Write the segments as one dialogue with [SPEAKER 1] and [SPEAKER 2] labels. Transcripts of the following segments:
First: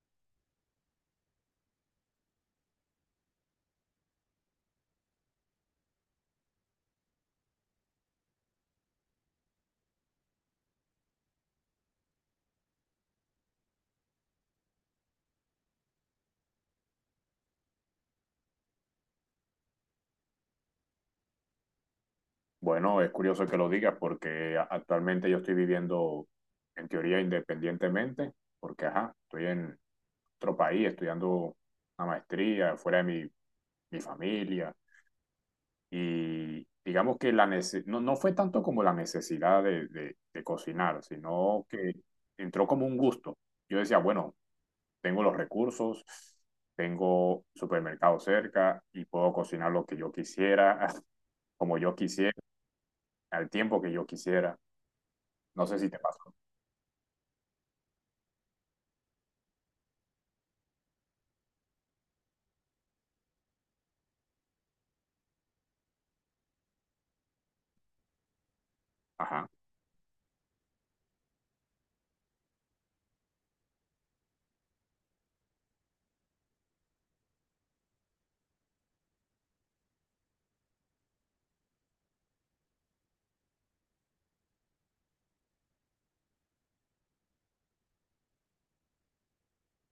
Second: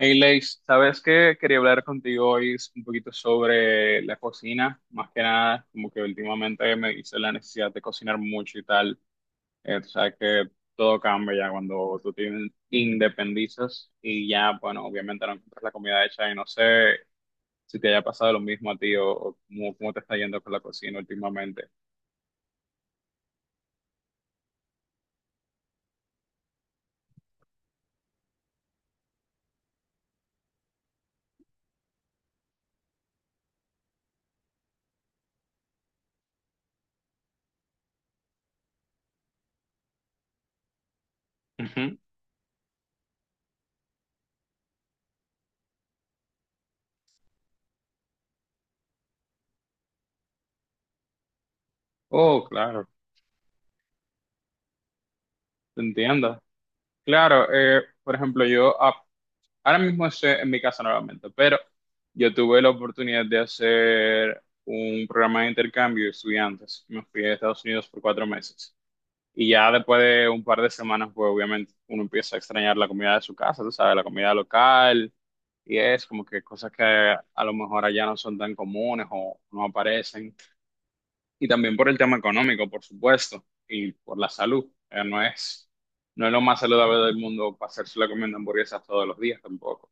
[SPEAKER 1] Hey, Leis, sabes que quería hablar contigo hoy un poquito sobre la cocina, más que nada, como que últimamente me hice la necesidad de cocinar mucho y tal. Tú sabes que todo cambia ya cuando tú te independizas y ya, bueno, obviamente no encuentras la comida hecha y no sé si te haya pasado lo mismo a ti o cómo, cómo te está yendo con la cocina últimamente.
[SPEAKER 2] Bueno, es curioso que lo digas porque actualmente yo estoy viviendo en teoría independientemente, porque ajá, estoy en otro país estudiando una maestría fuera de mi familia y digamos que la no, no fue tanto como la necesidad de, de cocinar, sino que
[SPEAKER 1] Ujú.
[SPEAKER 2] entró como un gusto. Yo decía, bueno, tengo los recursos, tengo supermercado cerca y puedo cocinar lo que yo quisiera, como yo quisiera,
[SPEAKER 1] Oh, claro,
[SPEAKER 2] al tiempo que yo quisiera. No sé
[SPEAKER 1] te
[SPEAKER 2] si te pasó.
[SPEAKER 1] entiendo. Claro, por ejemplo, yo ahora mismo estoy en mi casa nuevamente, pero yo tuve la oportunidad de hacer un programa de intercambio de estudiantes. Me fui a Estados Unidos por cuatro meses.
[SPEAKER 2] Ajá.
[SPEAKER 1] Y ya después de un par de semanas, pues obviamente uno empieza a extrañar la comida de su casa, tú sabes, la comida local. Y es como que cosas que a lo mejor allá no son tan comunes o no aparecen. Y también por el tema económico, por supuesto, y por la salud. No es lo más saludable del mundo pasarse la comiendo hamburguesas todos los días tampoco.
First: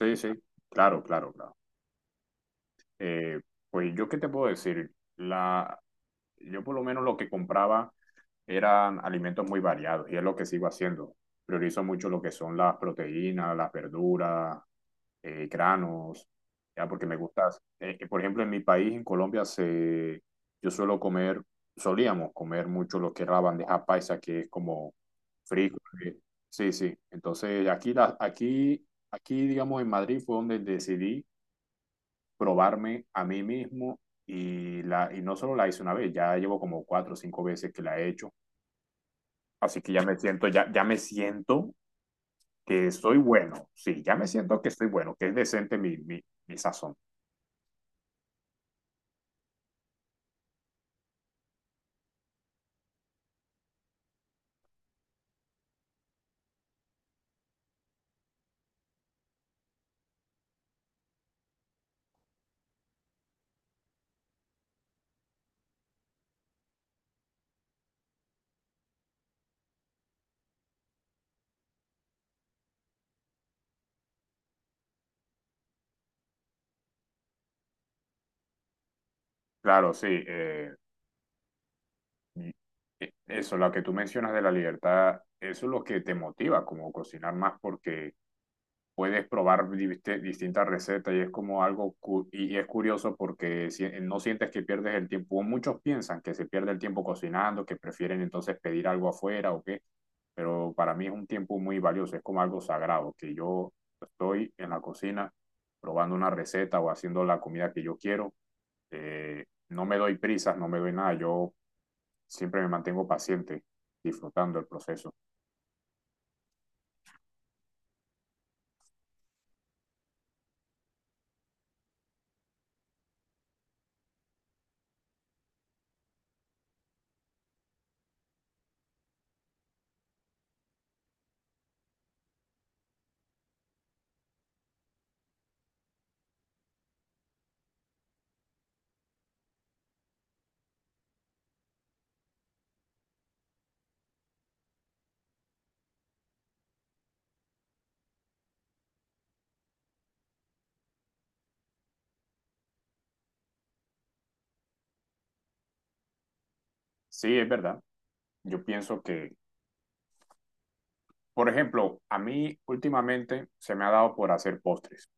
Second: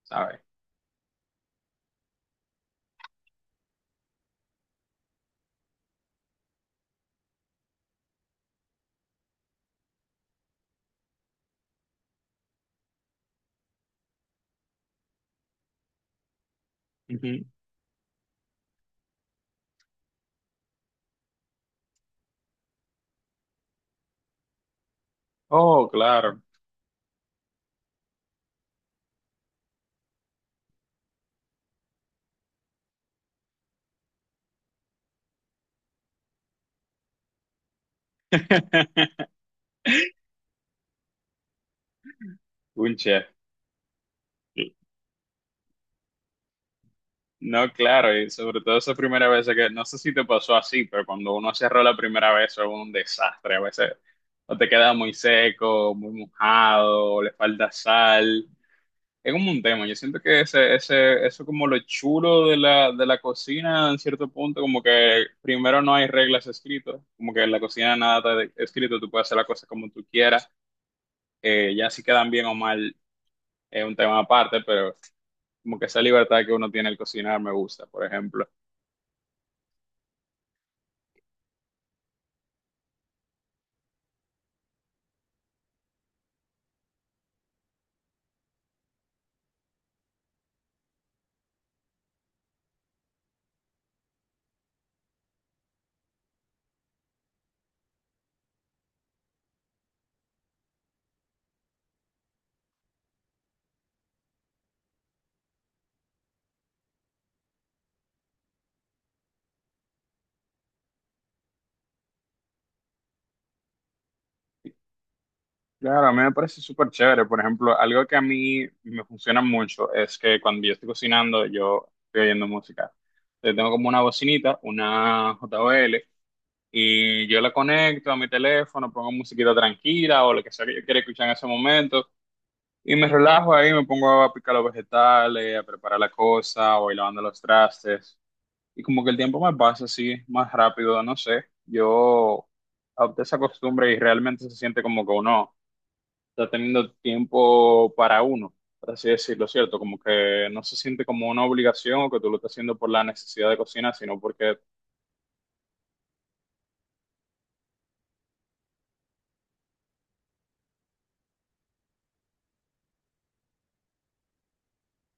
[SPEAKER 2] Sí, sí.
[SPEAKER 1] ¿Sabes?
[SPEAKER 2] Claro, claro, claro. Eh, pues yo qué te puedo decir. Yo por lo menos lo que compraba eran alimentos muy variados y es lo que sigo haciendo. Priorizo mucho lo que son las proteínas, las verduras, granos, ya porque me
[SPEAKER 1] Ujú.
[SPEAKER 2] gusta. Por ejemplo, en mi país, en Colombia, yo suelo solíamos comer mucho lo que es la bandeja paisa, que es como
[SPEAKER 1] Oh,
[SPEAKER 2] frijoles.
[SPEAKER 1] claro.
[SPEAKER 2] Sí, sí. Entonces, aquí, digamos, en Madrid fue donde decidí probarme a mí mismo y y no solo la hice una vez, ya llevo como cuatro o cinco veces que la he hecho. Así que ya me siento, ya me siento que
[SPEAKER 1] Un
[SPEAKER 2] soy
[SPEAKER 1] chef.
[SPEAKER 2] bueno. Sí, ya me siento que soy bueno, que es decente mi sazón.
[SPEAKER 1] No, claro, y sobre todo esa primera vez que, no sé si te pasó así, pero cuando uno cerró la primera vez es un desastre. A veces o te queda muy seco, muy mojado, o le falta sal. Es como un tema. Yo siento que eso como lo chulo de la cocina, en cierto punto, como que primero no hay reglas escritas, como que en la cocina nada está escrito, tú puedes hacer la cosa como tú quieras, ya si quedan bien o mal es un tema aparte, pero como que esa libertad que uno tiene al cocinar me gusta, por ejemplo.
[SPEAKER 2] Claro, sí. Y- Eso, lo que tú mencionas de la libertad, eso es lo que te motiva como cocinar más porque puedes probar distintas recetas y es como algo, y es curioso porque no sientes que pierdes el tiempo. Muchos piensan que se pierde el tiempo cocinando, que prefieren entonces pedir algo afuera o qué, pero para mí es un tiempo muy valioso, es como algo sagrado, que yo estoy en la cocina probando una receta o haciendo la comida que yo quiero. eh, no me doy prisas, no me doy nada. Yo siempre me mantengo paciente, disfrutando el proceso.
[SPEAKER 1] Claro, a mí me parece súper chévere. Por ejemplo, algo que a mí me funciona mucho es que cuando yo estoy cocinando, yo estoy oyendo música. Yo tengo como una bocinita, una JBL, y yo la conecto a mi teléfono, pongo musiquita tranquila o lo que sea que yo quiera escuchar en ese momento, y me relajo ahí, me pongo a picar los vegetales, a preparar la cosa, o ir lavando los trastes. Y como que el tiempo me pasa así más rápido, no sé. Yo adopté esa costumbre y realmente se siente como que uno está teniendo tiempo para uno, por así decirlo, ¿cierto? Como que no se siente como una obligación o que tú lo estás haciendo por la necesidad de cocina, sino porque...
[SPEAKER 2] Sí, es verdad. Yo pienso que, por ejemplo, a mí últimamente se me ha dado por hacer postres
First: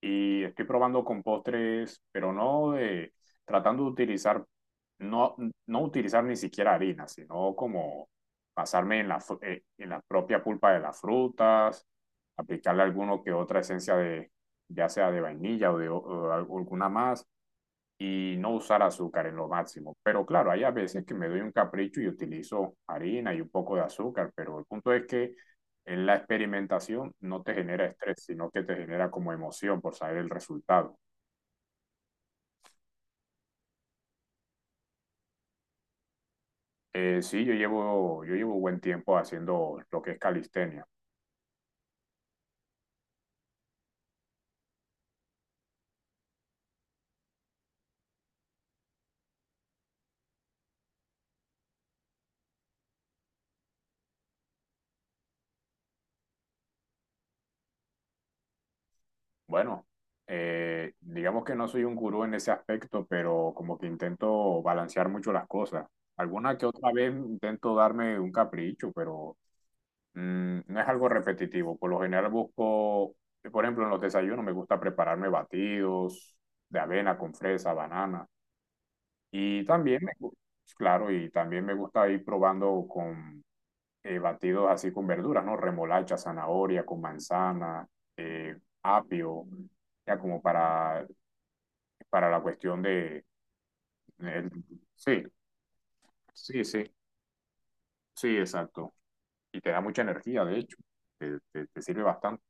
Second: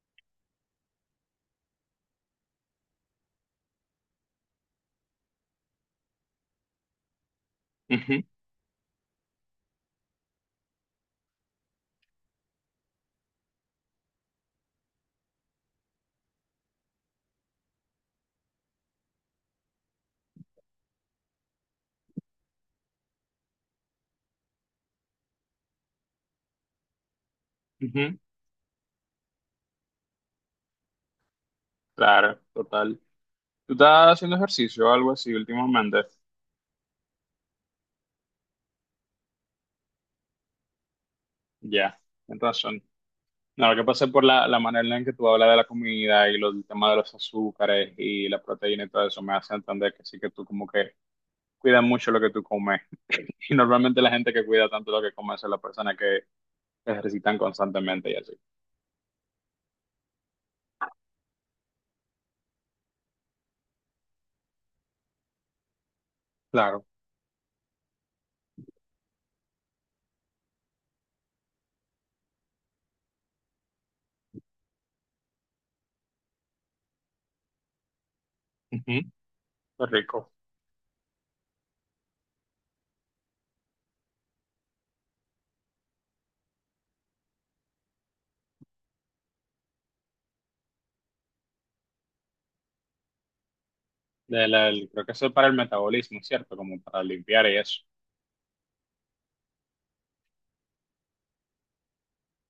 [SPEAKER 2] y estoy probando con postres, pero no tratando de utilizar, no, no utilizar ni siquiera harina, sino como
[SPEAKER 1] Ujú,
[SPEAKER 2] basarme en en la propia pulpa de las frutas, aplicarle alguno que otra esencia de, ya sea de vainilla o o alguna más y no usar azúcar en lo máximo. Pero claro, hay a veces que me doy un capricho y utilizo harina y un poco de azúcar, pero el punto es que en la experimentación no te genera
[SPEAKER 1] ujú,
[SPEAKER 2] estrés, sino que te genera como emoción por saber el resultado.
[SPEAKER 1] claro, total. ¿Tú estás haciendo ejercicio o algo así últimamente?
[SPEAKER 2] Sí, yo llevo buen tiempo haciendo lo que es calistenia.
[SPEAKER 1] Ya, entonces ahora que pasé por la manera en que tú hablas de la comida y los, el tema de los azúcares y la proteína y todo eso, me hace entender que sí que tú como que cuidas mucho lo que tú comes. Y normalmente la gente que cuida tanto lo que come son las personas que se ejercitan constantemente y así.
[SPEAKER 2] Bueno, digamos que no soy un gurú en ese aspecto, pero como que intento balancear mucho las cosas. Alguna que
[SPEAKER 1] Claro,
[SPEAKER 2] otra vez intento darme un capricho, pero Mm, no es algo repetitivo. Por lo general busco, por ejemplo, en los desayunos me gusta prepararme batidos de avena con fresa, banana.
[SPEAKER 1] ujú, qué
[SPEAKER 2] Y también
[SPEAKER 1] rico.
[SPEAKER 2] claro, y también me gusta ir probando con batidos así con verduras, ¿no? Remolacha, zanahoria, con manzana, eh, apio, ya como para la cuestión de...
[SPEAKER 1] De
[SPEAKER 2] el-
[SPEAKER 1] la- el- creo que
[SPEAKER 2] sí,
[SPEAKER 1] eso es para el metabolismo, ¿cierto?
[SPEAKER 2] sí,
[SPEAKER 1] Como
[SPEAKER 2] sí,
[SPEAKER 1] para limpiar y eso.
[SPEAKER 2] sí, exacto. Y te da mucha energía, de hecho. Te sirve bastante.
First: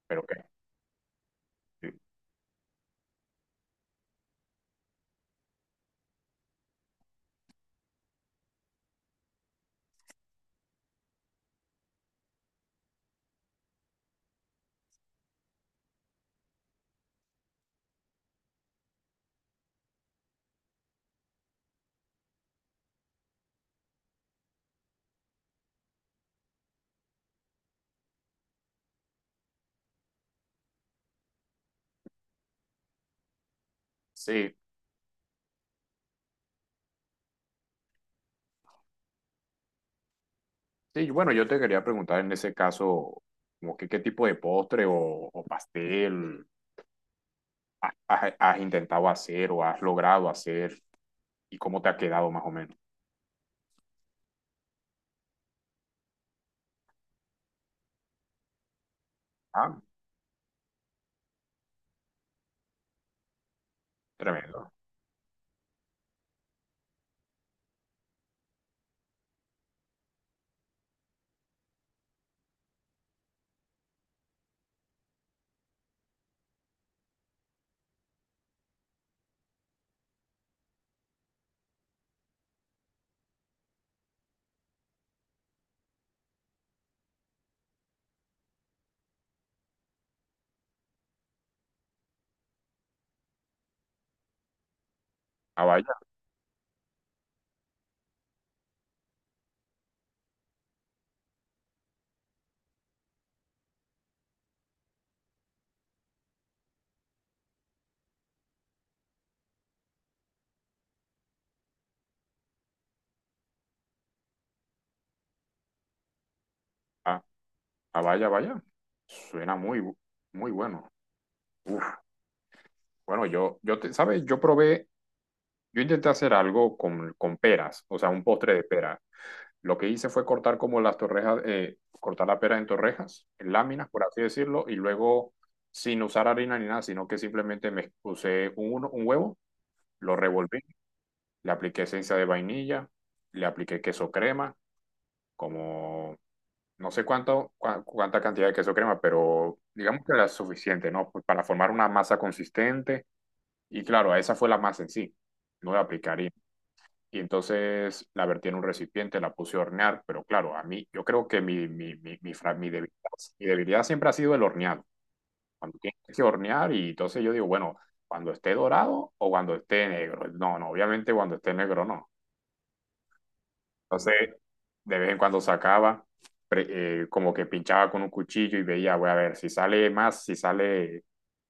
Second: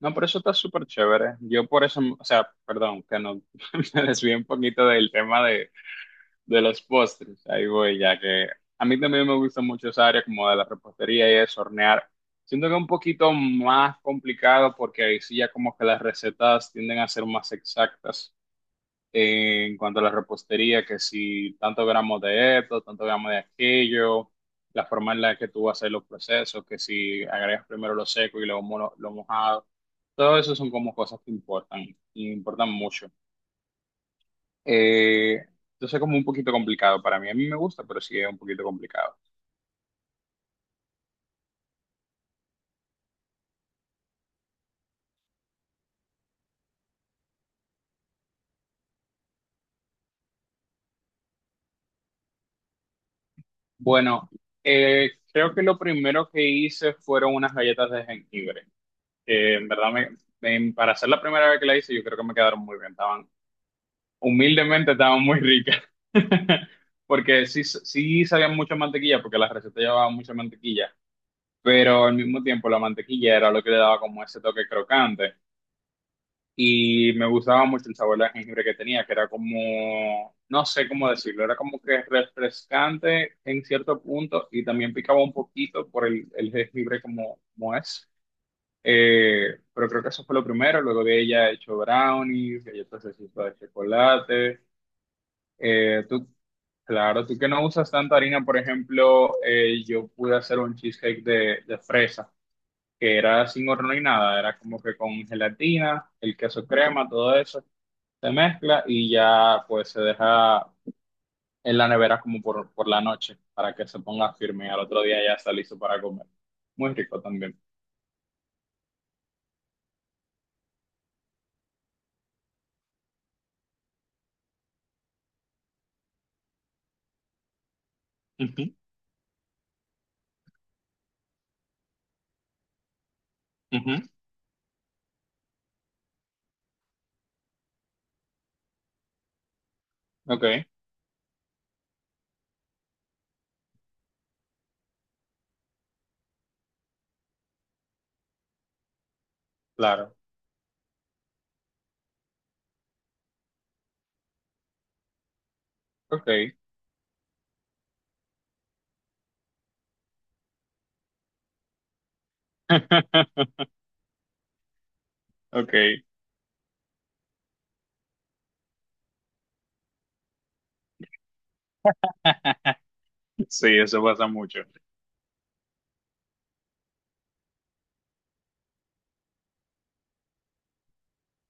[SPEAKER 1] No,
[SPEAKER 2] Pero
[SPEAKER 1] pero
[SPEAKER 2] que...
[SPEAKER 1] eso está súper chévere. Yo por eso, o sea, perdón, que no me desvíe un poquito del tema. De los postres, ahí voy, ya que a mí también me gusta mucho esa área como de la repostería y es hornear. Siento que es un poquito más complicado porque ahí sí ya como que las recetas tienden a ser más exactas en cuanto a la repostería, que si tantos gramos de esto, tantos gramos de aquello, la forma en la que tú vas a hacer los procesos, que si agregas primero lo seco y luego lo mojado, todo eso son como cosas que importan y importan mucho.
[SPEAKER 2] Sí,
[SPEAKER 1] Eh, entonces es como un poquito complicado para mí. A mí me gusta, pero sí es un poquito complicado.
[SPEAKER 2] sí, y bueno, yo te quería preguntar en ese caso, como que, qué tipo de postre o pastel has intentado hacer o has logrado hacer y cómo te ha quedado más o menos.
[SPEAKER 1] Bueno, creo que lo primero que hice fueron unas galletas de jengibre, que en
[SPEAKER 2] Ah,
[SPEAKER 1] verdad, para ser la primera vez que la hice, yo creo que me quedaron muy bien. Estaban,
[SPEAKER 2] tremendo.
[SPEAKER 1] humildemente, estaban muy ricas. Porque sí sabían mucha mantequilla, porque la receta llevaba mucha mantequilla. Pero al mismo tiempo, la mantequilla era lo que le daba como ese toque crocante. Y me gustaba mucho el sabor de jengibre que tenía, que era como, no sé cómo decirlo, era como que refrescante en cierto punto y también picaba un poquito por el jengibre como, como es. Pero creo que eso fue lo primero, luego de ella he hecho brownies, galletas de chispa de chocolate.
[SPEAKER 2] Ah, vaya,
[SPEAKER 1] Eh, tú, claro, tú que no usas tanta harina, por ejemplo, yo pude hacer un cheesecake de fresa, que era sin horno ni nada, era como que con gelatina, el queso crema, todo eso se mezcla y ya pues se deja en la nevera como por la noche para que se ponga firme y al otro día ya está listo para comer. Muy rico
[SPEAKER 2] ah,
[SPEAKER 1] también.
[SPEAKER 2] ah, vaya, vaya. Suena muy bueno. Uf, bueno, yo te, ¿sabes? Yo intenté hacer algo con peras, o sea, un postre de
[SPEAKER 1] Ujú,
[SPEAKER 2] peras. Lo que hice fue cortar como las torrejas, cortar la pera en torrejas, en láminas,
[SPEAKER 1] ujú.
[SPEAKER 2] por así decirlo, y luego sin usar harina ni nada, sino que simplemente me puse un huevo, lo
[SPEAKER 1] Ok,
[SPEAKER 2] revolví, le apliqué esencia de vainilla, le apliqué queso crema, como no sé cuánta cantidad de queso crema, pero digamos que
[SPEAKER 1] claro.
[SPEAKER 2] era suficiente, ¿no? Pues para formar una masa consistente. Y claro, esa fue la masa en sí. No le apliqué harina
[SPEAKER 1] Ok.
[SPEAKER 2] y entonces la vertí en un recipiente, la puse a hornear, pero claro, a mí, yo creo que mi debilidad siempre ha sido el horneado. Cuando tienes
[SPEAKER 1] Ok.
[SPEAKER 2] que hornear, y entonces yo digo, bueno, cuando esté dorado o cuando esté negro. No, no, obviamente cuando esté negro no.
[SPEAKER 1] Sí, eso
[SPEAKER 2] Entonces,
[SPEAKER 1] pasa mucho.
[SPEAKER 2] de vez en cuando como que pinchaba con un cuchillo y veía, voy a ver, si sale más, si sale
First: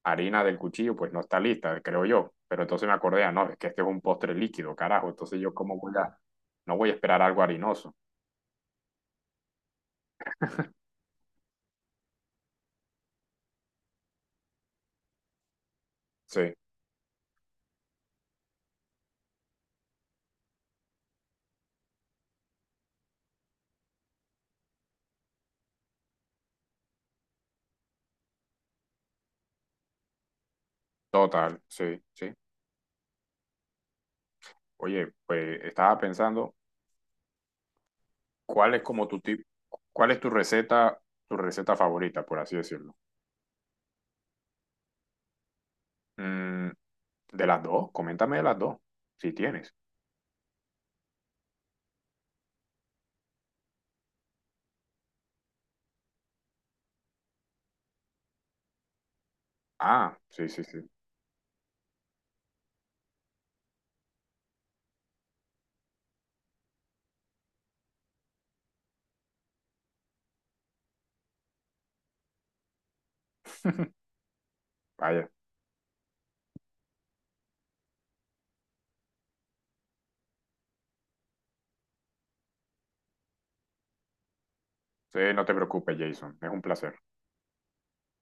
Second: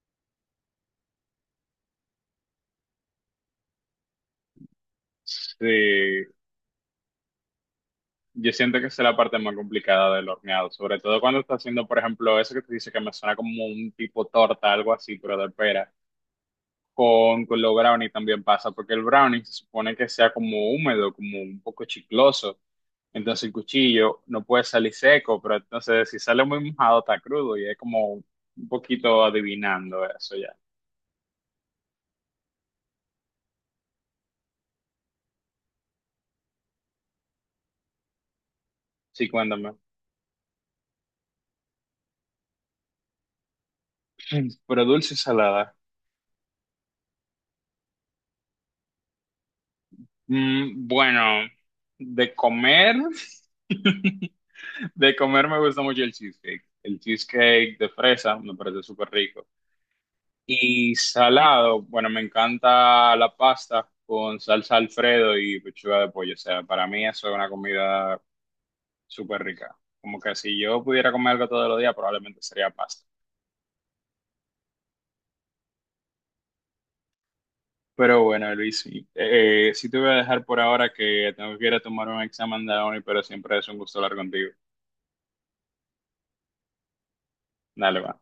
[SPEAKER 2] harina del cuchillo, pues no está lista, creo yo. Pero entonces me acordé, ah, no, es que este es un postre líquido, carajo. Entonces yo
[SPEAKER 1] Sí,
[SPEAKER 2] no voy a esperar algo harinoso.
[SPEAKER 1] yo siento que esa es la parte más complicada del horneado, sobre todo cuando estás haciendo, por ejemplo, eso que te dice que me suena como un tipo torta, algo así, pero de pera.
[SPEAKER 2] Sí,
[SPEAKER 1] Con los brownies también pasa, porque el brownie se supone que sea como húmedo, como un poco chicloso. Entonces el cuchillo no puede salir seco, pero entonces si sale muy mojado está crudo y es como un poquito adivinando eso ya.
[SPEAKER 2] total, sí, sí. Oye, pues estaba pensando, ¿cuál es como tu
[SPEAKER 1] Sí,
[SPEAKER 2] tip,
[SPEAKER 1] cuéntame.
[SPEAKER 2] cuál es tu receta favorita, por así decirlo?
[SPEAKER 1] Pero dulce y salada.
[SPEAKER 2] Mm, de las dos, coméntame de las dos, si tienes.
[SPEAKER 1] Mm, bueno, de comer, de comer me gusta mucho el cheesecake. El cheesecake de fresa me parece súper rico.
[SPEAKER 2] Ah, sí, sí, sí.
[SPEAKER 1] Y salado, bueno, me encanta la pasta con salsa Alfredo y pechuga de pollo. O sea, para mí eso es una comida súper rica. Como que si yo pudiera comer algo todos los días, probablemente sería pasta.
[SPEAKER 2] Vaya,
[SPEAKER 1] Pero bueno, Luis, sí, sí te voy a dejar por ahora que tengo que ir a tomar un examen de hoy, pero siempre es un gusto hablar contigo.
[SPEAKER 2] sí, no te preocupes, Jason. Es un placer.
[SPEAKER 1] Dale, va.